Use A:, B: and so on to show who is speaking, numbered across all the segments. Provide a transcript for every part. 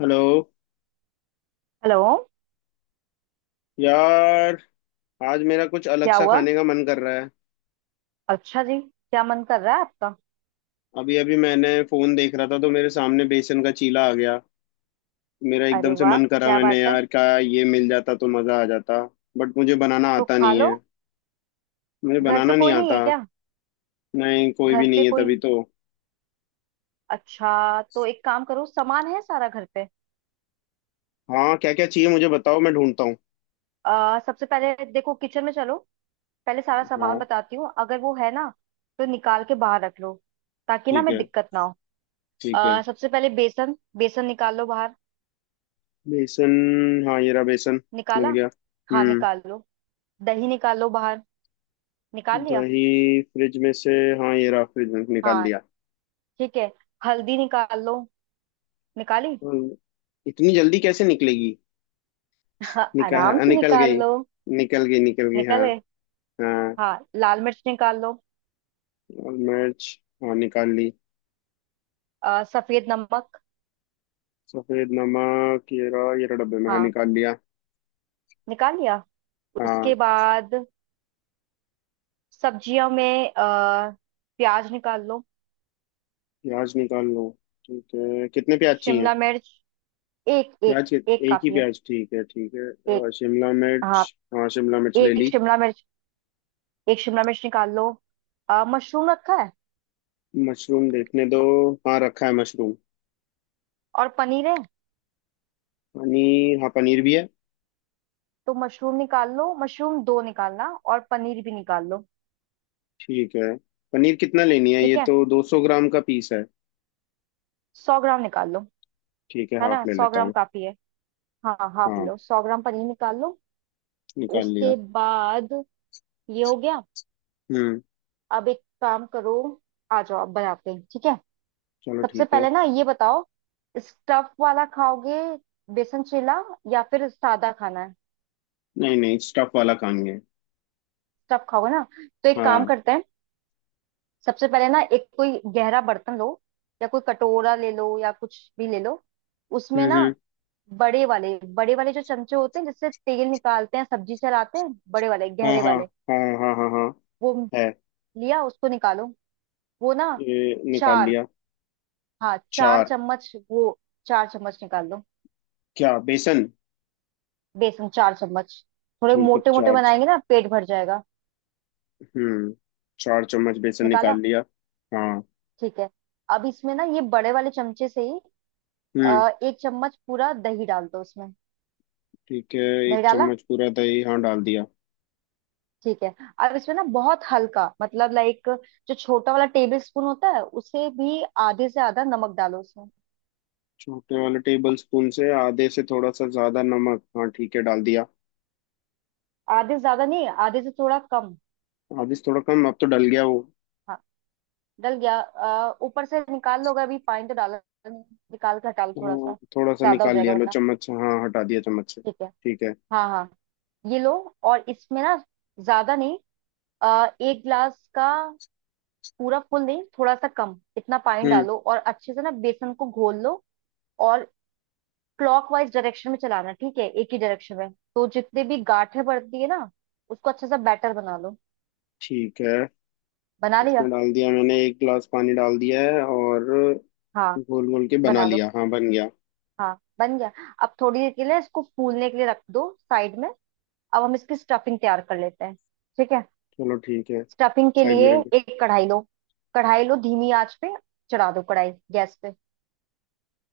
A: Hello
B: hello.
A: यार। आज मेरा कुछ अलग
B: क्या
A: सा
B: हुआ?
A: खाने का मन कर रहा है।
B: अच्छा जी, क्या मन कर रहा है आपका?
A: अभी अभी मैंने फोन देख रहा था तो मेरे सामने बेसन का चीला आ गया। मेरा
B: अरे
A: एकदम से
B: वाह,
A: मन करा,
B: क्या
A: मैंने,
B: बात है।
A: यार क्या ये मिल जाता तो मज़ा आ जाता। बट मुझे बनाना
B: तो
A: आता
B: खा
A: नहीं
B: लो।
A: है। मुझे
B: घर पे
A: बनाना नहीं
B: कोई नहीं
A: आता।
B: है क्या?
A: नहीं कोई
B: घर
A: भी
B: पे
A: नहीं है, तभी
B: कोई,
A: तो।
B: अच्छा। तो एक काम करो, सामान है सारा घर पे।
A: हाँ, क्या क्या चाहिए मुझे बताओ, मैं ढूंढता हूँ।
B: सबसे पहले देखो, किचन में चलो। पहले सारा सामान
A: हाँ।
B: बताती हूँ, अगर वो है ना तो निकाल के बाहर रख लो, ताकि ना
A: ठीक
B: हमें
A: है,
B: दिक्कत ना हो।
A: ठीक है।
B: सबसे पहले बेसन बेसन निकाल लो बाहर।
A: बेसन? हाँ, ये रहा बेसन,
B: निकाला?
A: मिल गया।
B: हाँ,
A: हम्म।
B: निकाल लो। दही निकाल लो बाहर। निकाल लिया?
A: दही फ्रिज में से? हाँ, ये रहा, फ्रिज में से निकाल
B: हाँ
A: लिया।
B: ठीक है। हल्दी निकाल लो। निकाली?
A: हम्म, इतनी जल्दी कैसे निकलेगी।
B: हाँ,
A: निकाह
B: आराम से
A: निकल
B: निकाल
A: गई,
B: लो।
A: निकल गई निकल गई,
B: निकल
A: हाँ।
B: गए?
A: हाँ।
B: हाँ, लाल मिर्च निकाल लो।
A: और मिर्च? हाँ, निकाल ली।
B: सफेद नमक।
A: सफेद नमक? येरा येरा डब्बे में, हाँ,
B: हाँ
A: निकाल लिया।
B: निकाल लिया? उसके
A: हाँ।
B: बाद सब्जियों में प्याज निकाल लो।
A: प्याज निकाल लो? ठीक है, कितने प्याज चाहिए?
B: शिमला मिर्च। एक एक एक
A: एक ही
B: काफी है।
A: प्याज, ठीक है ठीक है।
B: एक।
A: शिमला मिर्च,
B: हाँ,
A: हाँ शिमला मिर्च ले
B: एक
A: ली।
B: शिमला मिर्च, एक शिमला मिर्च निकाल लो। मशरूम रखा है?
A: मशरूम देखने दो। हाँ, रखा है मशरूम।
B: और पनीर है?
A: पनीर? हाँ, पनीर भी है।
B: तो मशरूम निकाल लो, मशरूम दो निकालना, और पनीर भी निकाल लो।
A: ठीक है। पनीर कितना लेनी है, ये
B: ठीक है,
A: तो 200 ग्राम का पीस है।
B: 100 ग्राम निकाल लो।
A: ठीक है,
B: है ना,
A: हाफ ले
B: सौ
A: लेता
B: ग्राम
A: हूँ।
B: काफी है। हाँ हाफ
A: हाँ,
B: लो, 100 ग्राम पनीर निकाल लो।
A: निकाल लिया।
B: उसके बाद, ये हो गया।
A: हम्म।
B: अब एक काम करो, आ जाओ, आप बनाते हैं, ठीक है?
A: चलो,
B: सबसे
A: ठीक है।
B: पहले ना ये बताओ, स्टफ वाला खाओगे बेसन चीला या फिर सादा खाना है?
A: नहीं नहीं, स्टफ वाला काम है।
B: स्टफ खाओगे ना, तो एक काम
A: हाँ।
B: करते हैं। सबसे पहले ना एक कोई गहरा बर्तन लो, या कोई कटोरा ले लो या कुछ भी ले लो। उसमें ना
A: हम्म।
B: बड़े वाले जो चमचे होते हैं जिससे तेल निकालते हैं, सब्जी चलाते हैं, बड़े वाले
A: हाँ
B: गहरे
A: हाँ
B: वाले,
A: हाँ हाँ। हाँ हाँ।
B: वो
A: है।
B: लिया? उसको निकालो। वो ना
A: ये निकाल
B: चार,
A: लिया।
B: हाँ चार
A: चार?
B: चम्मच वो, 4 चम्मच निकाल लो।
A: क्या, बेसन?
B: बेसन 4 चम्मच। थोड़े
A: ठीक है।
B: मोटे मोटे बनाएंगे ना, पेट भर जाएगा।
A: हम्म, 4 चम्मच बेसन
B: निकाला?
A: निकाल लिया। हाँ।
B: ठीक है। अब इसमें ना ये बड़े वाले चमचे से ही
A: हम्म।
B: एक चम्मच पूरा दही डाल दो इसमें।
A: ठीक है,
B: दही
A: एक
B: डाला?
A: चम्मच पूरा दही, हाँ डाल दिया।
B: ठीक है। अब इसमें ना बहुत हल्का, मतलब लाइक, जो छोटा वाला टेबल स्पून होता है उसे भी आधे से आधा नमक डालो उसमें।
A: छोटे वाले टेबल स्पून से आधे से थोड़ा सा ज्यादा नमक, हाँ ठीक है डाल दिया।
B: आधे से ज्यादा नहीं, आधे से थोड़ा कम।
A: आधे से थोड़ा कम, अब तो डल गया वो।
B: हाँ डल गया? ऊपर से निकाल लो, अगर अभी पानी तो डाला नहीं, निकाल कर डालो, थोड़ा
A: हाँ,
B: सा
A: थोड़ा सा
B: ज्यादा हो
A: निकाल
B: जाएगा
A: लिया, लो
B: वरना।
A: चम्मच से, हाँ हटा दिया चम्मच से।
B: ठीक है,
A: ठीक है।
B: हाँ हाँ, ये लो। और इसमें ना ज्यादा नहीं, 1 गिलास का पूरा फुल नहीं, थोड़ा सा कम, इतना पानी
A: हम्म।
B: डालो, और अच्छे से ना बेसन को घोल लो। और क्लॉकवाइज डायरेक्शन में चलाना, ठीक है, एक ही डायरेक्शन में, तो जितने भी गांठें पड़ती है ना, उसको अच्छे से बैटर बना लो।
A: ठीक है।
B: बना लिया?
A: इसमें डाल दिया मैंने, एक गिलास पानी डाल दिया है, और
B: हाँ
A: घोल घोल के बना
B: बना लो।
A: लिया, हाँ बन गया।
B: हाँ बन गया। अब थोड़ी देर के लिए इसको फूलने के लिए रख दो साइड में। अब हम इसकी स्टफिंग तैयार कर लेते हैं, ठीक है।
A: चलो, ठीक है।
B: स्टफिंग के
A: साइड
B: लिए
A: में रख दे।
B: एक कढ़ाई लो। कढ़ाई लो, धीमी आंच पे चढ़ा दो कढ़ाई गैस पे।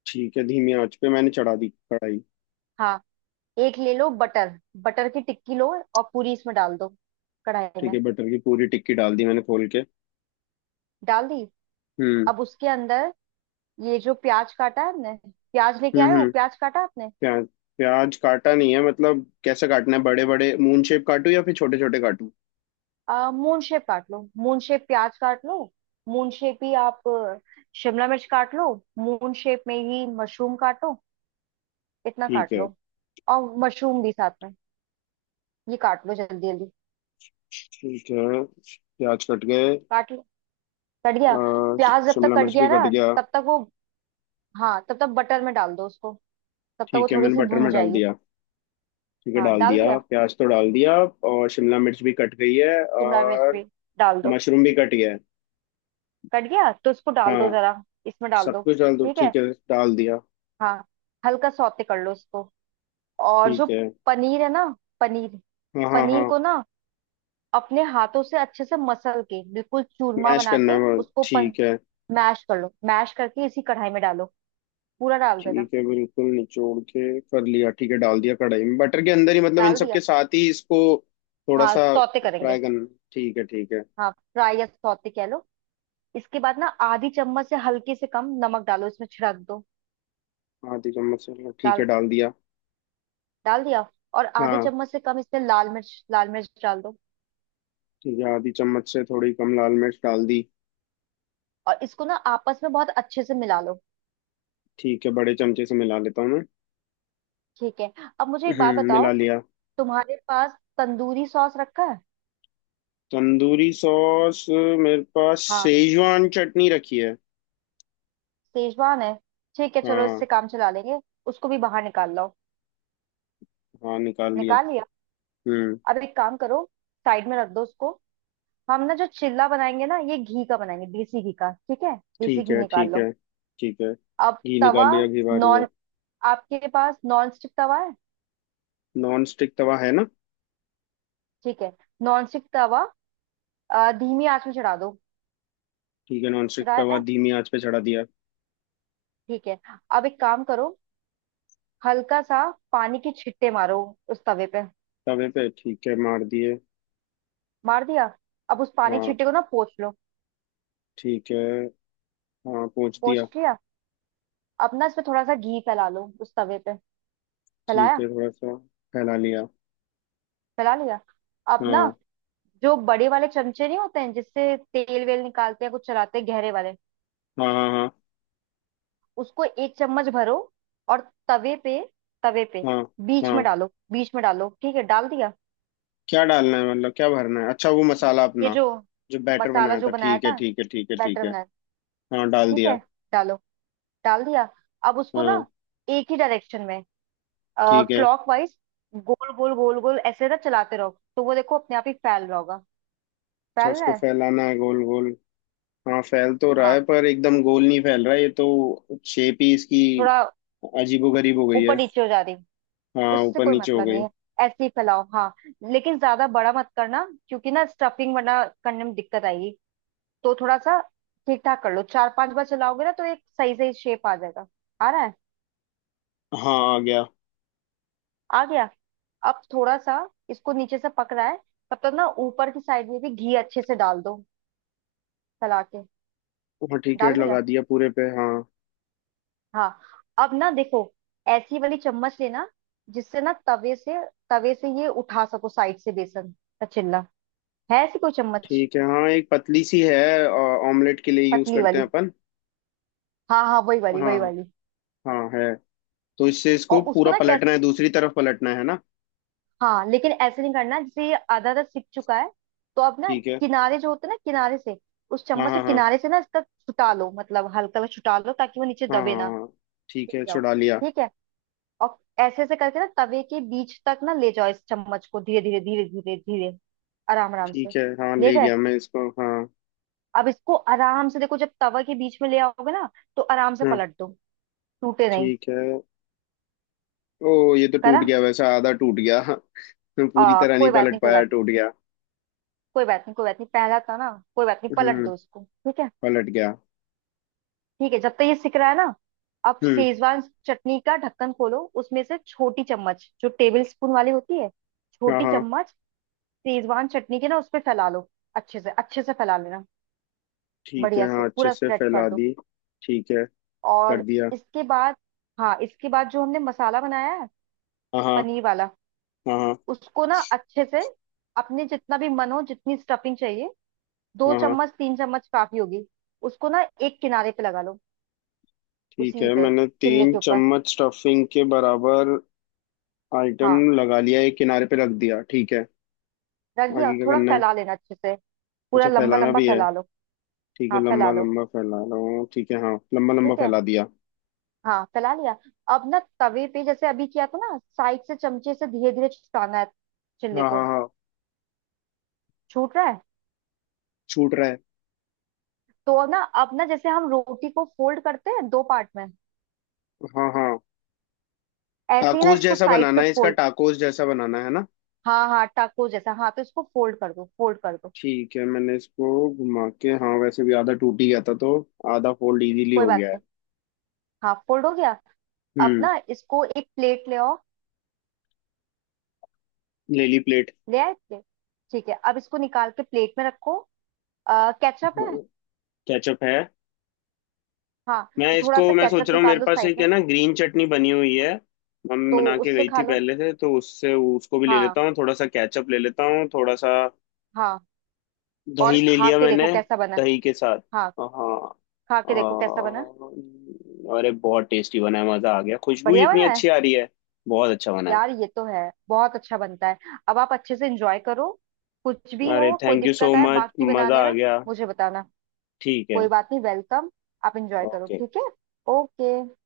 A: ठीक है, धीमी आंच पे मैंने चढ़ा दी कढ़ाई।
B: हाँ, एक ले लो बटर, बटर की टिक्की लो, और पूरी इसमें डाल दो, कढ़ाई
A: ठीक
B: में।
A: है, बटर की पूरी टिक्की डाल दी मैंने खोल के।
B: डाल दी?
A: हम्म
B: अब उसके अंदर ये जो प्याज काटा है आपने, प्याज लेके आए
A: हम्म।
B: हो,
A: हम्म।
B: प्याज काटा आपने?
A: प्याज। प्याज काटा नहीं है, मतलब कैसे काटना है, बड़े बड़े मून शेप काटूं या फिर छोटे छोटे काटूं?
B: मून शेप काट लो, मून शेप प्याज काट लो, मून शेप ही आप शिमला मिर्च काट लो, मून शेप में ही मशरूम काटो, इतना
A: ठीक
B: काट
A: है।
B: लो। और मशरूम भी साथ में ये काट लो, जल्दी जल्दी।
A: ठीक है, प्याज कट गए।
B: काट कट गया
A: अ,
B: प्याज? जब तक
A: शिमला
B: कट
A: मिर्च भी
B: गया
A: कट
B: ना,
A: गया।
B: तब तक वो, हाँ तब तक बटर में डाल दो उसको, तब तक वो
A: ठीक है,
B: थोड़ी
A: मैंने
B: सी
A: बटर
B: भुन
A: में डाल
B: जाएगी।
A: दिया। ठीक है,
B: हाँ
A: डाल
B: डाल
A: दिया,
B: दिया?
A: प्याज तो डाल दिया। और शिमला मिर्च भी कट गई है।
B: शिमला मिर्च
A: और
B: भी डाल दो।
A: मशरूम भी कट गया है।
B: कट गया तो उसको डाल
A: हाँ।
B: दो जरा, इसमें डाल
A: सब
B: दो,
A: कुछ डाल दो,
B: ठीक है,
A: ठीक है। डाल दिया।
B: हाँ। हल्का सौते कर लो उसको। और जो
A: ठीक है।
B: पनीर है ना, पनीर,
A: हाँ हाँ
B: पनीर
A: हाँ।
B: को ना अपने हाथों से अच्छे से मसल के बिल्कुल चूरमा
A: मैश
B: बना के
A: करना है,
B: उसको
A: ठीक है।
B: मैश कर लो, मैश करके इसी कढ़ाई में डालो, पूरा डाल देना।
A: ठीक है, बिल्कुल निचोड़ के कर लिया, ठीक है डाल दिया कढ़ाई में बटर के अंदर ही, मतलब इन
B: डाल
A: सब
B: दिया?
A: के साथ ही इसको। थोड़ा
B: हाँ
A: सा।
B: सौते करेंगे।
A: फ्राई करना? ठीक है, ठीक है।
B: हाँ फ्राई या सौते कह लो। इसके बाद ना आधी चम्मच से हल्के से कम नमक डालो इसमें, छिड़क दो।
A: आधी चम्मच से? ठीक
B: डाल
A: है डाल दिया।
B: डाल दिया। और आधे
A: हाँ।
B: चम्मच से कम इसमें लाल मिर्च, लाल मिर्च डाल दो।
A: ठीक है, आधी चम्मच से थोड़ी कम लाल मिर्च डाल दी।
B: और इसको ना आपस में बहुत अच्छे से मिला लो।
A: ठीक है, बड़े चमचे से मिला लेता हूँ मैं।
B: ठीक है। अब मुझे एक बात
A: हम्म,
B: बताओ,
A: मिला लिया।
B: तुम्हारे पास तंदूरी सॉस रखा है?
A: तंदूरी सॉस? मेरे पास
B: हाँ
A: सेजवान चटनी रखी है।
B: सेजवान है, ठीक है चलो
A: हाँ।
B: इससे काम चला लेंगे। उसको भी बाहर निकाल लो।
A: हाँ, निकाल लिया।
B: निकाल लिया?
A: हम्म।
B: अब एक काम करो, साइड में रख दो उसको। हम ना जो चिल्ला बनाएंगे ना ये घी का बनाएंगे, देसी घी का, ठीक है, देसी
A: ठीक
B: घी
A: है,
B: निकाल
A: ठीक
B: लो।
A: है। ठीक है,
B: अब
A: घी निकाल
B: तवा,
A: लिया, घी बारी है।
B: नॉन, आपके पास नॉन स्टिक तवा है?
A: नॉन स्टिक तवा है ना।
B: ठीक है, नॉन स्टिक तवा धीमी आंच में चढ़ा दो।
A: ठीक है, नॉन स्टिक तवा
B: चढ़ाया?
A: धीमी आंच पे चढ़ा दिया।
B: ठीक है। अब एक काम करो, हल्का सा पानी के छिट्टे मारो उस तवे पे।
A: तवे पे, ठीक है मार दिए।
B: मार दिया? अब उस पानी के
A: हाँ।
B: छिट्टे को ना पोंछ लो।
A: ठीक है। हाँ, पोंछ
B: पोंछ
A: दिया।
B: लिया? अब ना इसमें थोड़ा सा घी फैला लो उस तवे पे।
A: ठीक
B: फैलाया?
A: है, थोड़ा सा फैला लिया।
B: फैला लिया। अब ना
A: हाँ
B: जो बड़े वाले चमचे नहीं होते हैं जिससे तेल वेल निकालते हैं, कुछ चलाते हैं, गहरे वाले,
A: हाँ हाँ। हाँ
B: उसको 1 चम्मच भरो और तवे पे, तवे पे
A: हाँ
B: बीच में
A: हाँ।
B: डालो, बीच में डालो, ठीक है डाल दिया।
A: क्या डालना है, मतलब क्या भरना है? अच्छा, वो
B: ये
A: मसाला
B: ये
A: अपना,
B: जो
A: जो बैटर
B: मसाला
A: बनाया
B: जो
A: था,
B: बनाया
A: ठीक है
B: था,
A: ठीक है ठीक है ठीक
B: बैटर
A: है।
B: बनाया,
A: हाँ, डाल
B: ठीक है
A: दिया।
B: डालो। डाल दिया? अब उसको ना
A: हाँ।
B: एक ही डायरेक्शन में
A: ठीक है।
B: क्लॉक वाइज, गोल गोल गोल गोल ऐसे ना चलाते रहो, तो वो देखो अपने आप ही फैल रहा होगा।
A: अच्छा,
B: फैल रहा
A: उसको
B: है?
A: फैलाना है गोल गोल। हाँ, फैल तो रहा
B: हाँ
A: है पर एकदम गोल नहीं फैल रहा है, ये तो शेप ही इसकी
B: थोड़ा
A: अजीबोगरीब हो गई
B: ऊपर
A: है।
B: नीचे हो जा रही,
A: हाँ,
B: उससे
A: ऊपर
B: कोई
A: नीचे हो
B: मतलब नहीं
A: गई।
B: है, ऐसे ही फैलाओ। हाँ लेकिन ज्यादा बड़ा मत करना क्योंकि ना स्टफिंग वरना करने में दिक्कत आएगी। तो थोड़ा सा ठीक ठाक कर लो, 4-5 बार चलाओगे ना तो एक सही सही शेप आ जाएगा। आ रहा है?
A: हाँ, आ गया।
B: आ गया। अब थोड़ा सा इसको नीचे से पक रहा है, तब तक ना ऊपर की साइड में भी घी अच्छे से डाल दो, फैला के।
A: हाँ ठीक है,
B: डाल दिया?
A: लगा दिया पूरे पे, हाँ।
B: हाँ। अब ना देखो, ऐसी वाली चम्मच लेना जिससे ना तवे से, तवे से ये उठा सको, साइड से बेसन का चिल्ला, है ऐसी कोई चम्मच?
A: ठीक है। हाँ, एक पतली सी है, ऑमलेट के लिए यूज
B: पतली
A: करते हैं
B: वाली,
A: अपन।
B: हाँ हाँ वही वाली
A: हाँ
B: वही वाली।
A: हाँ। है। तो इससे इसको
B: और उसको
A: पूरा
B: ना कैसे,
A: पलटना है, दूसरी तरफ पलटना है ना।
B: हाँ लेकिन ऐसे नहीं करना, जैसे ये आधा आधा सिक चुका है, तो अब ना
A: ठीक है।
B: किनारे जो होते हैं ना किनारे से, उस
A: हाँ
B: चम्मच से
A: हाँ हाँ।
B: किनारे से ना इसका छुटा लो, मतलब हल्का हल्का छुटा लो ताकि वो नीचे
A: हाँ
B: दबे
A: हाँ
B: ना।
A: हाँ, ठीक
B: सीख
A: है
B: जाओ,
A: छुड़ा लिया।
B: ठीक है। और ऐसे ऐसे करके ना तवे के बीच तक ना ले जाओ, इस चम्मच को धीरे धीरे धीरे धीरे धीरे, आराम आराम से।
A: ठीक है, हाँ
B: ले
A: ले
B: गए?
A: गया मैं इसको, हाँ।
B: अब इसको आराम से देखो, जब तवा के बीच में ले आओगे ना, तो आराम से
A: हाँ।
B: पलट दो, टूटे नहीं।
A: ठीक है। ओ, ये तो
B: करा?
A: टूट गया, वैसा आधा टूट गया। मैं पूरी तरह नहीं
B: कोई बात
A: पलट
B: नहीं, कोई
A: पाया,
B: बात नहीं,
A: टूट गया।
B: कोई बात नहीं, कोई बात नहीं, पहला था ना, कोई बात नहीं पलट
A: हम्म।
B: दो इसको, ठीक है।
A: पलट गया।
B: ठीक है, जब तक ये सिक रहा है ना, अब
A: हम्म।
B: शेजवान चटनी का ढक्कन खोलो, उसमें से छोटी चम्मच जो टेबल स्पून वाली होती है,
A: हाँ
B: छोटी
A: हाँ।
B: चम्मच शेजवान चटनी के ना उस पे फैला लो, अच्छे से फैला लेना,
A: ठीक है,
B: बढ़िया से
A: हाँ अच्छे
B: पूरा
A: से
B: स्प्रेड कर
A: फैला
B: दो।
A: दी। ठीक है, कर
B: और
A: दिया।
B: इसके बाद, हाँ इसके बाद जो हमने मसाला बनाया है,
A: हाँ हाँ
B: पनीर वाला,
A: हाँ। हाँ
B: उसको ना अच्छे से, अपने जितना भी मन हो जितनी स्टफिंग चाहिए, दो
A: हाँ हाँ,
B: चम्मच तीन चम्मच काफी होगी, उसको ना एक किनारे पे लगा लो,
A: ठीक
B: उसी
A: है।
B: पे
A: मैंने
B: चिल्ले
A: तीन
B: के ऊपर।
A: चम्मच स्टफिंग के बराबर आइटम
B: हाँ
A: लगा लिया, एक किनारे पे रख दिया, ठीक है।
B: रख दिया?
A: आगे क्या
B: थोड़ा
A: करना है?
B: फैला लेना अच्छे से, पूरा
A: अच्छा,
B: लंबा
A: फैलाना
B: लंबा
A: भी है।
B: फैला लो।
A: ठीक है,
B: हाँ फैला
A: लंबा
B: लो।
A: लंबा फैला रहा हूँ, ठीक है हाँ लंबा लंबा
B: ठीक है,
A: फैला दिया।
B: हाँ फैला लिया। अब ना तवे पे जैसे अभी किया था ना, साइड से चमचे से धीरे धीरे छुटाना है चिल्ले
A: हाँ हाँ
B: को।
A: हाँ।
B: छूट रहा है?
A: छूट रहा है।
B: तो अब ना जैसे हम रोटी को फोल्ड करते हैं 2 पार्ट में,
A: हाँ हाँ,
B: ऐसे ही ना
A: टाकोस
B: इसको
A: जैसा
B: साइड से
A: बनाना है इसका,
B: फोल्ड।
A: टाकोस जैसा बनाना है ना।
B: हाँ हाँ टाको जैसा, हाँ तो इसको फोल्ड कर दो, फोल्ड कर दो।
A: ठीक है, मैंने इसको घुमा के, हाँ वैसे भी आधा टूट ही गया था, तो आधा फोल्ड इजीली
B: कोई
A: हो
B: बात
A: गया है।
B: नहीं, हाँ फोल्ड हो गया। अब
A: हम्म।
B: ना इसको एक प्लेट ले आओ।
A: ले ली प्लेट।
B: ले आए प्लेट? ठीक है, अब इसको निकाल के प्लेट में रखो। केचप है?
A: केचप है।
B: हाँ तो थोड़ा सा
A: मैं सोच
B: केचप
A: रहा हूँ,
B: निकाल
A: मेरे
B: लो
A: पास
B: साइड
A: एक
B: में।
A: है ना, ग्रीन चटनी बनी हुई है, मम्मी
B: तो
A: बना के
B: उससे
A: गई
B: खा
A: थी
B: लो,
A: पहले से, तो उससे, उसको भी ले
B: हाँ
A: लेता हूँ, थोड़ा सा केचप ले लेता हूँ थोड़ा सा।
B: हाँ। और
A: दही ले
B: खा
A: लिया
B: के
A: मैंने।
B: देखो कैसा बना है।
A: दही के साथ,
B: हाँ,
A: हाँ।
B: खा के देखो कैसा बना,
A: अरे बहुत टेस्टी बना है, मज़ा आ गया, खुशबू ही
B: बढ़िया
A: इतनी
B: बना है।
A: अच्छी आ रही है। बहुत अच्छा बना है।
B: यार ये तो है, बहुत अच्छा बनता है। अब आप अच्छे से एंजॉय करो। कुछ भी
A: अरे
B: हो कोई
A: थैंक यू सो
B: दिक्कत आए
A: मच,
B: बाकी बनाने
A: मज़ा आ
B: में,
A: गया।
B: मुझे बताना।
A: ठीक है।
B: कोई बात नहीं, वेलकम। आप एंजॉय करो,
A: ओके।
B: ठीक है। ओके।